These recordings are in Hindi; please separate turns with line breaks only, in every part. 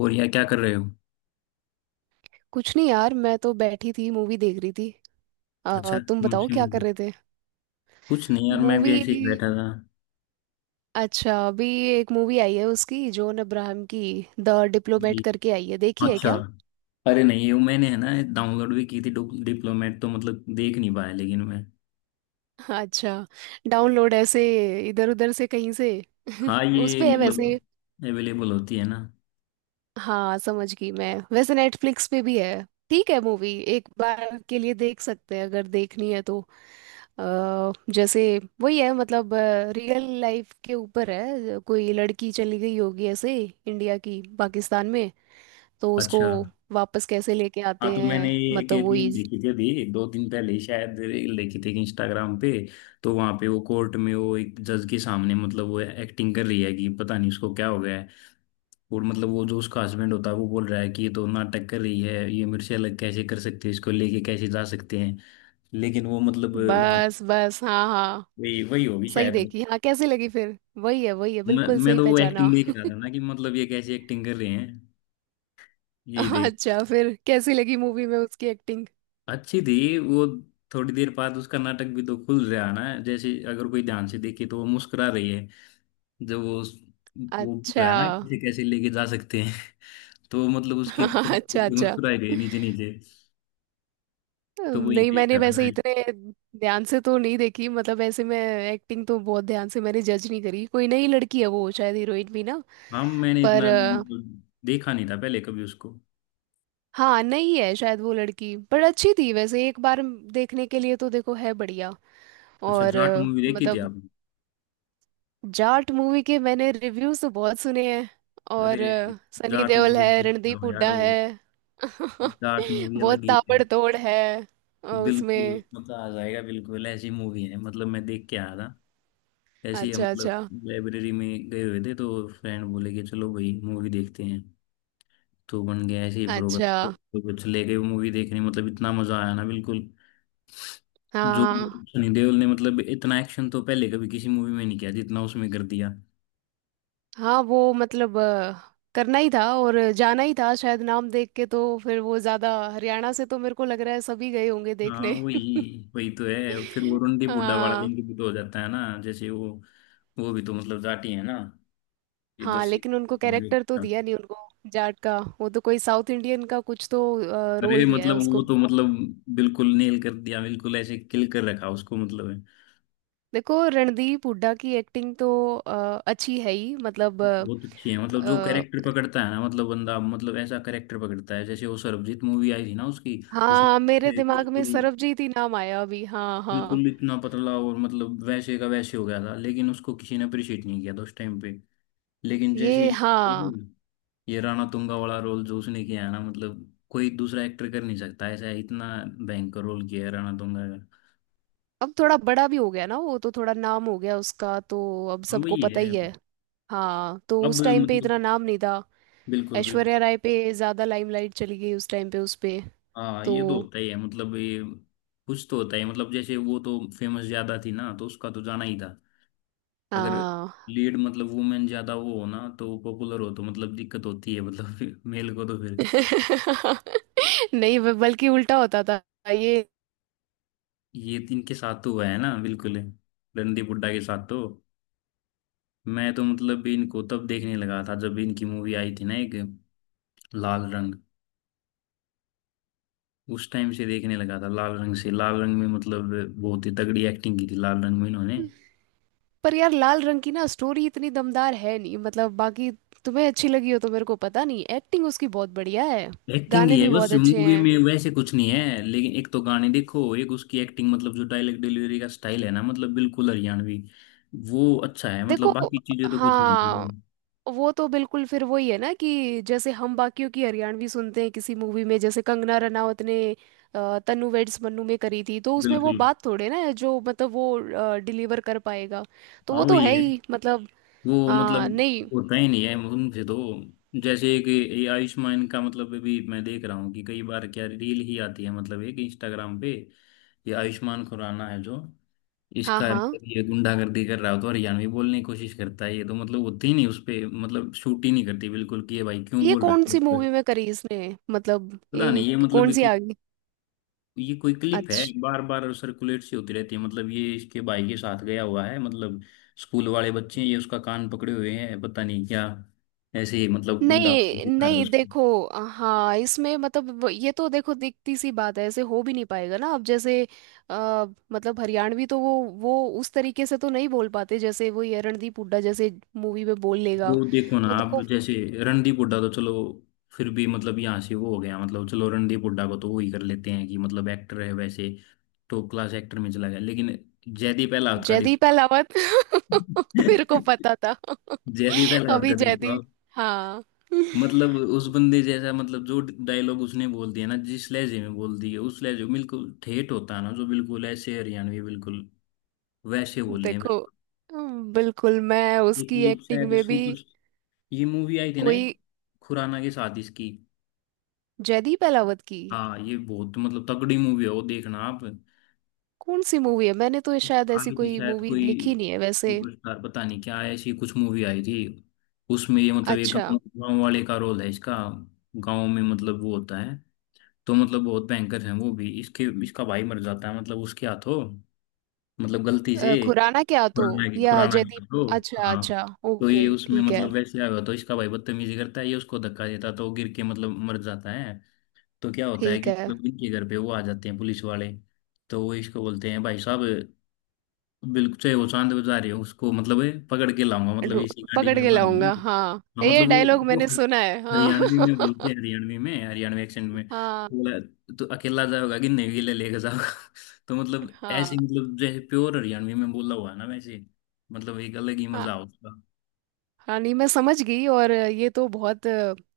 और यार क्या कर रहे हो।
कुछ नहीं यार, मैं तो बैठी थी मूवी देख रही थी।
अच्छा,
तुम
कौन
बताओ
सी
क्या कर
मूवी?
रहे थे।
कुछ नहीं यार, मैं भी
मूवी।
ऐसे ही बैठा था।
अच्छा, अभी एक मूवी आई है उसकी जॉन अब्राहम की, द
जी।
डिप्लोमेट करके आई है, देखी है
अच्छा।
क्या?
अरे नहीं, ये मैंने है ना डाउनलोड भी की थी। डिप्लोमेट तो मतलब देख नहीं पाया लेकिन मैं।
अच्छा, डाउनलोड ऐसे इधर उधर से कहीं से।
हाँ
उस
ये
पे है वैसे।
मतलब अवेलेबल होती है ना।
हाँ, समझ गई मैं, वैसे नेटफ्लिक्स पे भी है। ठीक है, मूवी एक बार के लिए देख सकते हैं अगर देखनी है तो। अ, जैसे वही है मतलब, रियल लाइफ के ऊपर है, कोई लड़की चली गई होगी ऐसे, इंडिया की पाकिस्तान में, तो उसको
अच्छा।
वापस कैसे लेके
हाँ
आते
तो मैंने
हैं
ये एक
मतलब वही।
रील देखी थी अभी दो दिन पहले ही, शायद रील देखी थी इंस्टाग्राम पे। तो वहां पे वो कोर्ट में वो एक जज के सामने मतलब वो एक्टिंग कर रही है कि पता नहीं उसको क्या हो गया। और मतलब वो जो उसका हस्बैंड होता है वो बोल रहा है कि ये तो नाटक कर रही है, ये मेरे से अलग कैसे कर सकते हैं, इसको लेके कैसे जा सकते हैं। लेकिन वो मतलब वहाँ
बस बस, हाँ हाँ।
वही वही होगी
सही
शायद वो।
देखी, हाँ। कैसी लगी फिर? वही है, वही है,
मैं,
बिल्कुल
मैं
सही
तो वो
पहचाना।
एक्टिंग देख रहा था ना कि मतलब ये कैसी एक्टिंग कर रहे हैं। यही देख।
अच्छा, फिर कैसी लगी मूवी में उसकी एक्टिंग?
अच्छी थी वो। थोड़ी देर बाद उसका नाटक भी तो खुल रहा है ना, जैसे अगर कोई ध्यान से देखे तो वो मुस्कुरा रही है जब वो बोल
अच्छा।
रहा है ना कैसे कैसे लेके जा सकते हैं। तो मतलब उसकी
अच्छा अच्छा,
मुस्कुराई गई नीचे नीचे। तो वही
नहीं
देख
मैंने
रहा
वैसे
था।
इतने ध्यान से तो नहीं देखी, मतलब ऐसे मैं एक्टिंग तो बहुत ध्यान से मैंने जज नहीं करी, कोई नई लड़की है वो शायद, हीरोइन भी ना।
हाँ मैंने
पर
इतना मतलब देखा नहीं था पहले कभी उसको।
हाँ नहीं है शायद वो लड़की, पर अच्छी थी वैसे, एक बार देखने के लिए तो देखो है बढ़िया।
अच्छा
और
जाट मूवी देखी थी
मतलब
आपने?
जाट मूवी के मैंने रिव्यूज तो बहुत सुने हैं,
अरे
और सनी
जाट
देओल
मूवी
है,
देखते
रणदीप
हो यार
हुड्डा
वो।
है।
जाट मूवी
बहुत
अलग ही है।
ताबड़तोड़ है।
बिल्कुल
उसमें।
मजा आ जाएगा, बिल्कुल ऐसी मूवी है मतलब मैं देख के आया था। ऐसी हम
अच्छा
मतलब
अच्छा।
लाइब्रेरी में गए हुए थे तो फ्रेंड बोले कि चलो भाई मूवी देखते हैं। तो बन गया ऐसे ही प्रोग्राम,
अच्छा।
तो कुछ ले गए मूवी देखने, मतलब इतना मजा आया ना बिल्कुल। जो
हाँ
सनी देओल ने मतलब इतना एक्शन तो पहले कभी किसी मूवी में नहीं किया जितना उसमें कर दिया।
हाँ, वो मतलब करना ही था और जाना ही था शायद, नाम देख के तो फिर वो ज्यादा हरियाणा से, तो मेरे को लग रहा है सभी गए होंगे
हाँ
देखने।
वही वही तो है, फिर वो रंडी बुड्ढा वाला
हाँ।
लिंग भी तो हो जाता है ना, जैसे वो भी तो मतलब जाटी है ना। ये
हाँ,
जैसे
लेकिन उनको कैरेक्टर तो दिया नहीं उनको जाट का, वो तो कोई साउथ इंडियन का कुछ तो
अरे
रोल दिया है
मतलब
उसको।
वो तो मतलब बिल्कुल नेल कर दिया, बिल्कुल ऐसे किल कर रखा उसको, मतलब है।
देखो रणदीप हुड्डा की एक्टिंग तो अच्छी है ही मतलब
बहुत अच्छी है, मतलब जो कैरेक्टर
अ,
पकड़ता है ना, मतलब बंदा मतलब ऐसा कैरेक्टर पकड़ता है, जैसे वो सरबजीत मूवी आई थी ना उसकी। उसमें
हाँ मेरे
ऐसे
दिमाग में
बिल्कुल
सरबजीत ही नाम आया अभी, हाँ हाँ।
बिल्कुल इतना पतला और मतलब वैसे का वैसे हो गया था, लेकिन उसको किसी ने अप्रिशिएट नहीं किया था उस टाइम पे। लेकिन जैसे
ये हाँ।
ये राणा तुंगा वाला रोल जो उसने किया है ना, मतलब कोई दूसरा एक्टर कर नहीं सकता ऐसा, इतना भयंकर रोल किया है राणा तुंगा का।
अब थोड़ा बड़ा भी हो गया ना वो, तो थोड़ा नाम हो गया उसका तो अब
हाँ
सबको
वही
पता
है।
ही है। हाँ, तो
अब
उस टाइम पे इतना
मतलब
नाम नहीं था,
बिल्कुल बिल्कुल।
ऐश्वर्या राय पे ज्यादा लाइमलाइट चली गई उस टाइम पे उस पे।
हाँ
तो
ये तो होता ही है, मतलब ये कुछ तो होता ही है, मतलब जैसे वो तो फेमस ज्यादा थी ना, तो उसका तो जाना ही था। अगर
हाँ।
लीड मतलब वुमेन ज्यादा वो हो ना, तो पॉपुलर हो, तो मतलब दिक्कत होती है मतलब मेल को तो फिर।
नहीं बल्कि उल्टा होता था ये।
ये इनके साथ तो हुआ है ना बिल्कुल, रणदीप हुड्डा के साथ तो। मैं तो मतलब भी इनको तब देखने लगा था जब इनकी मूवी आई थी ना एक, लाल रंग। उस टाइम से देखने लगा था, लाल रंग से, लाल रंग में मतलब बहुत ही तगड़ी एक्टिंग की थी लाल रंग में इन्होंने।
पर यार लाल रंग की ना स्टोरी इतनी दमदार है नहीं, मतलब बाकी तुम्हें अच्छी लगी हो तो, मेरे को पता नहीं, एक्टिंग उसकी बहुत बढ़िया है।
एक्टिंग
गाने
ही
भी
है बस,
बहुत अच्छे
मूवी
हैं।
में वैसे कुछ नहीं है, लेकिन एक तो गाने देखो, एक उसकी एक्टिंग, मतलब जो डायलॉग डिलीवरी का स्टाइल है ना मतलब बिल्कुल हरियाणवी। वो अच्छा है,
देखो
मतलब बाकी चीजें तो कुछ नहीं
हाँ,
है।
वो तो बिल्कुल फिर वही है ना, कि जैसे हम बाकियों की हरियाणवी सुनते हैं किसी मूवी में, जैसे कंगना रनावत ने तन्नू वेड्स मन्नू में करी थी, तो उसमें वो
बिल्कुल।
बात थोड़े ना है जो मतलब वो डिलीवर कर पाएगा, तो
हाँ
वो तो
वही
है
है।
ही मतलब।
वो मतलब
हाँ नहीं।
होता ही नहीं है उनसे तो। जैसे एक ये आयुष्मान का, मतलब अभी मैं देख रहा हूँ कि कई बार क्या रील ही आती है मतलब एक इंस्टाग्राम पे, ये आयुष्मान खुराना है जो,
हाँ
इसका
हाँ।
मतलब ये गुंडागर्दी कर रहा हो तो हरियाणवी बोलने की कोशिश करता है, ये तो मतलब होती ही नहीं उस पे मतलब शूट ही नहीं करती बिल्कुल कि ये भाई क्यों
ये
बोल
कौन
रहा
सी
है।
मूवी में करी इसने, मतलब
पता
ये
नहीं ये मतलब
कौन सी
कि
आ गई?
ये कोई क्लिप है,
अच्छा।
बार बार सर्कुलेट सी होती रहती है, मतलब ये इसके भाई के साथ गया हुआ है मतलब स्कूल वाले बच्चे हैं, ये उसका कान पकड़े हुए हैं, पता नहीं क्या ऐसे ही मतलब गुंडा
नहीं
दिखा रहा है
नहीं
उसको।
देखो, हाँ इसमें मतलब ये तो देखो दिखती सी बात है, ऐसे हो भी नहीं पाएगा ना, अब जैसे आ, मतलब हरियाणवी तो वो उस तरीके से तो नहीं बोल पाते, जैसे वो ये रणदीप हुड्डा जैसे मूवी में बोल लेगा।
वो देखो ना
तो
आप,
देखो
जैसे रणदीप हुड्डा तो चलो, फिर भी मतलब यहाँ से वो हो गया, मतलब चलो रणदीप हुड्डा को तो वो ही कर लेते हैं कि मतलब एक्टर है वैसे, टॉप क्लास एक्टर में चला गया, लेकिन जयदीप अहलावत का देखो।
जयदीप अहलावत, मेरे को पता था।
जयदीप अहलावत
अभी
का देखो
जयदीप, हाँ।
मतलब उस बंदे जैसा, मतलब जो डायलॉग उसने बोल दिया ना जिस लहजे में बोल दिए, उस लहजे में बिल्कुल ठेठ होता है ना, जो बिल्कुल ऐसे हरियाणवी बिल्कुल वैसे बोल रहे हैं
देखो
बिल्कुल।
बिल्कुल, मैं
एक
उसकी
वो
एक्टिंग
शायद
में भी
सुपर, ये मूवी आई थी ना
कोई
एक खुराना के साथ इसकी।
जयदीप अहलावत की
हाँ ये बहुत मतलब तगड़ी मूवी है, वो देखना आप।
कौन सी मूवी है, मैंने तो
एक
शायद ऐसी
आई थी
कोई
शायद
मूवी
कोई
देखी नहीं है वैसे।
सुपरस्टार, पता नहीं क्या ऐसी कुछ मूवी आई थी। उसमें ये मतलब ये
अच्छा
गाँव गाँव वाले का रोल है इसका, गाँव में मतलब वो होता है, तो मतलब बहुत भयंकर है। वो भी इसके, इसका भाई मर जाता है मतलब उसके हाथों, मतलब गलती से,
खुराना क्या तो
खुराना के,
या
खुराना के
जयदीप?
हाथों।
अच्छा
हाँ
अच्छा
तो ये
ओके
उसमें
ठीक है
मतलब वैसे आया हुआ तो इसका भाई बदतमीजी करता है, ये उसको धक्का देता है, तो गिर के मतलब मर जाता है। तो क्या होता है
ठीक
कि
है।
मतलब इनके घर पे वो आ जाते हैं पुलिस वाले, तो वो इसको बोलते हैं भाई साहब, बिल्कुल चाहे वो चांद पे जा रही हो उसको मतलब ये पकड़ के लाऊंगा, मतलब
ढू-
इसी गाड़ी
पकड़
में
के लाऊंगा,
बांधूंगी।
हाँ,
हाँ
ये
मतलब वो
डायलॉग
वो
मैंने
हर-
सुना है, हाँ।
हरियाणवी में बोलते हैं, हरियाणवी में, हरियाणवी एक्सेंट में
हाँ।
बोला। तो अकेला जाओगा कि नहीं, गिले लेके जाओगा। तो मतलब
हाँ
ऐसे, मतलब जैसे प्योर हरियाणवी में बोला हुआ है ना वैसे, मतलब एक अलग ही
हाँ
मजा उसका।
हाँ। नहीं, मैं समझ गई, और ये तो बहुत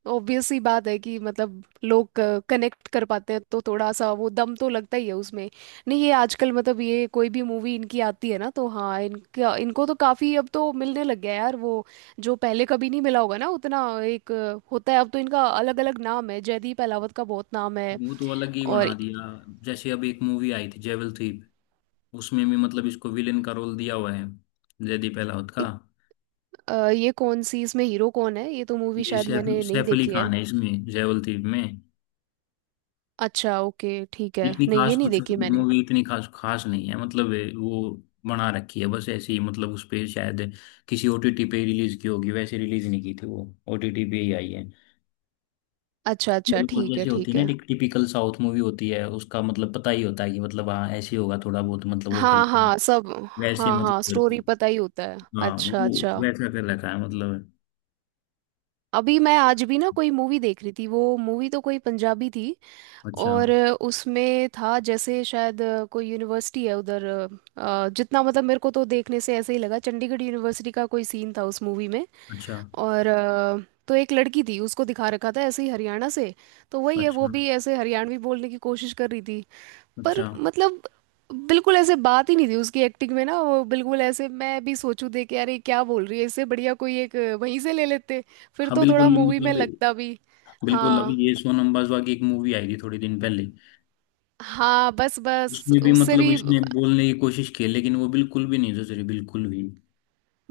ऑब्वियस सी बात है कि मतलब लोग कनेक्ट कर पाते हैं, तो थोड़ा सा वो दम तो लगता ही है उसमें। नहीं, ये आजकल मतलब ये कोई भी मूवी इनकी आती है ना, तो हाँ इनका इनको तो काफ़ी अब तो मिलने लग गया यार वो, जो पहले कभी नहीं मिला होगा ना उतना, एक होता है अब तो इनका, अलग अलग नाम है, जयदीप अहलावत का बहुत नाम है।
वो तो अलग ही
और
बना दिया। जैसे अब एक मूवी आई थी जेवल थीप, उसमें भी मतलब इसको विलेन का रोल दिया हुआ है जयदीप अहलावत का।
इ- ये कौन सी, इसमें हीरो कौन है? ये तो मूवी
ये
शायद
सैफ,
मैंने नहीं
सैफ अली
देखी है।
खान है इसमें जेवल थीप में।
अच्छा ओके ठीक है,
इतनी
नहीं ये
खास
नहीं
कुछ
देखी मैंने।
मूवी इतनी खास खास नहीं है, मतलब ये वो बना रखी है बस ऐसे ही, मतलब उस पे शायद किसी ओटीटी पे रिलीज की होगी, वैसे रिलीज नहीं की थी वो, ओटीटी पे ही आई है।
अच्छा अच्छा
मतलब वो
ठीक है
जैसे होती
ठीक
है
है।
ना टिपिकल साउथ मूवी होती है, उसका मतलब पता ही होता है कि मतलब हाँ ऐसे ही होगा, थोड़ा बहुत मतलब वो
हाँ
करते हैं,
हाँ सब,
वैसे ही
हाँ
मतलब
हाँ
करते
स्टोरी
हैं।
पता ही होता है,
हाँ
अच्छा
वो
अच्छा।
वैसा कर रखा है मतलब।
अभी मैं आज भी ना कोई मूवी देख रही थी, वो मूवी तो कोई पंजाबी थी,
अच्छा।
और उसमें था जैसे शायद कोई यूनिवर्सिटी है उधर, जितना मतलब मेरे को तो देखने से ऐसे ही लगा, चंडीगढ़ यूनिवर्सिटी का कोई सीन था उस मूवी में,
अच्छा।
और तो एक लड़की थी उसको दिखा रखा था ऐसे ही हरियाणा से, तो वही है, वो
अच्छा।
भी ऐसे हरियाणवी बोलने की कोशिश कर रही थी। पर
अच्छा।
मतलब बिल्कुल ऐसे बात ही नहीं थी उसकी एक्टिंग में ना, वो बिल्कुल ऐसे मैं भी सोचूं देख के, अरे क्या बोल रही है, इससे बढ़िया कोई एक वहीं से ले लेते, फिर
हाँ
तो थोड़ा
बिल्कुल
मूवी में लगता
मतलब
भी।
बिल्कुल। अभी
हाँ
ये सोनम बाजवा की एक मूवी आई थी थोड़े दिन पहले,
हाँ, बस बस
उसने भी
उससे
मतलब
भी।
इसने बोलने की कोशिश की, लेकिन वो बिल्कुल भी नहीं सुधरी, बिल्कुल भी।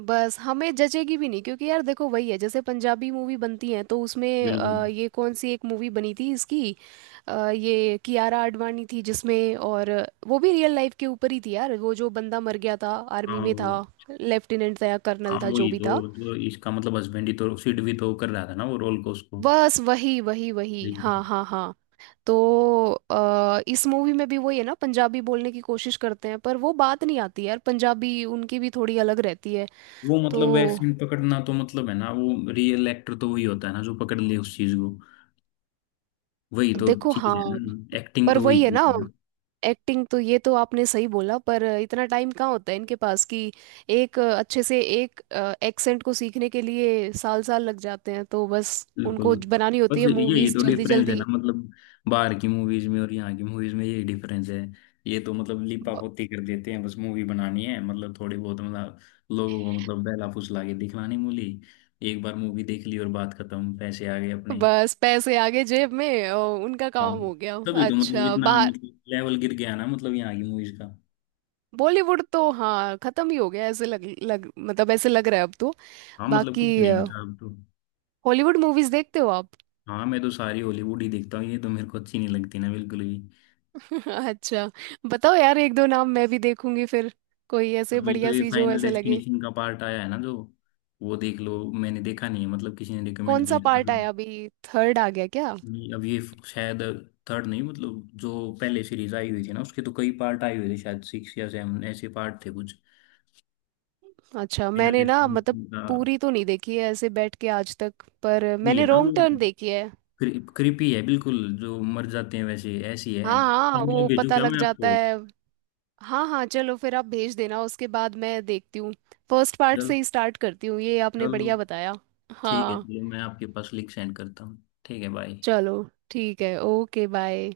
बस हमें जचेगी भी नहीं, क्योंकि यार देखो वही है, जैसे पंजाबी मूवी बनती है तो उसमें
बिल्कुल।
ये कौन सी एक मूवी बनी थी इसकी, ये कियारा आडवाणी थी जिसमें, और वो भी रियल लाइफ के ऊपर ही थी यार वो, जो बंदा मर गया था, आर्मी
हाँ
में था,
वो।
लेफ्टिनेंट था या कर्नल
हाँ
था जो
वही
भी था।
तो इसका मतलब हस्बैंड ही तो, सिड भी तो कर रहा था ना वो रोल को उसको।
बस वही वही वही, हाँ
लेकिन
हाँ हाँ। तो इस मूवी में भी वही है ना, पंजाबी बोलने की कोशिश करते हैं, पर वो बात नहीं आती यार, पंजाबी उनकी भी थोड़ी अलग रहती है।
वो
तो
मतलब वैसे पकड़ना तो मतलब है ना, वो रियल एक्टर तो वही होता है ना जो पकड़ ले उस चीज को, वही तो
देखो
चीज है
हाँ,
ना, एक्टिंग
पर
तो वही
वही है
थी।
ना, एक्टिंग तो ये तो आपने सही बोला, पर इतना टाइम कहाँ होता है इनके पास कि एक अच्छे से एक एक्सेंट को सीखने के लिए साल साल लग जाते हैं, तो बस
बिल्कुल।
उनको बनानी होती
बस
है
यही
मूवीज
तो
जल्दी
डिफरेंस है
जल्दी।
ना मतलब, बाहर की मूवीज में और यहाँ की मूवीज में यही डिफरेंस है। ये तो मतलब लिपा
ब-
पोती कर देते हैं, बस मूवी बनानी है, मतलब थोड़ी बहुत मतलब लोगों को मतलब बहला फुसला के दिखलानी मूली, एक बार मूवी देख ली और बात खत्म, पैसे आ गए अपने।
बस पैसे आगे जेब में और उनका
हाँ
काम हो गया।
तभी तो मतलब
अच्छा
इतना
बाहर
मतलब लेवल गिर गया ना मतलब यहाँ की मूवीज का।
बॉलीवुड तो हाँ खत्म ही हो गया, ऐसे लग लग मतलब, ऐसे लग रहा है अब तो।
हाँ मतलब
बाकी
कुछ नहीं बचा अब तो।
हॉलीवुड मूवीज देखते हो आप?
हाँ मैं तो सारी हॉलीवुड ही देखता हूँ, ये तो मेरे को अच्छी नहीं लगती ना बिल्कुल भी।
अच्छा, बताओ यार एक दो नाम मैं भी देखूंगी फिर, कोई ऐसे
अभी तो
बढ़िया
ये
सी जो
फाइनल
ऐसे लगे।
डेस्टिनेशन का पार्ट आया है ना जो, वो देख लो, मैंने देखा नहीं है, मतलब किसी ने
कौन
रिकमेंड
सा
किया है।
पार्ट
अभी
आया अभी, थर्ड आ गया क्या?
नहीं, अब ये शायद थर्ड नहीं, मतलब जो पहले सीरीज आई हुई थी ना उसके तो कई पार्ट आए हुए थे, शायद 6 या 7 ऐसे पार्ट थे कुछ,
अच्छा,
फाइनल
मैंने ना मतलब
डेस्टिनेशन का।
पूरी तो नहीं देखी है ऐसे बैठ के आज तक, पर
वही
मैंने
है ना
रॉन्ग
वो,
टर्न देखी है।
क्रिपी है बिल्कुल, जो मर जाते हैं वैसे ऐसी
हाँ
है,
हाँ, वो
मतलब भेजू
पता
क्या
लग
मैं
जाता
आपको?
है। हाँ हाँ, चलो फिर आप भेज देना उसके बाद मैं देखती हूँ, फर्स्ट पार्ट
चलो,
से ही स्टार्ट करती हूँ, ये आपने
चलो।
बढ़िया बताया।
ठीक है,
हाँ,
चलो मैं आपके पास लिंक सेंड करता हूँ। ठीक है, बाय।
चलो ठीक है ओके बाय।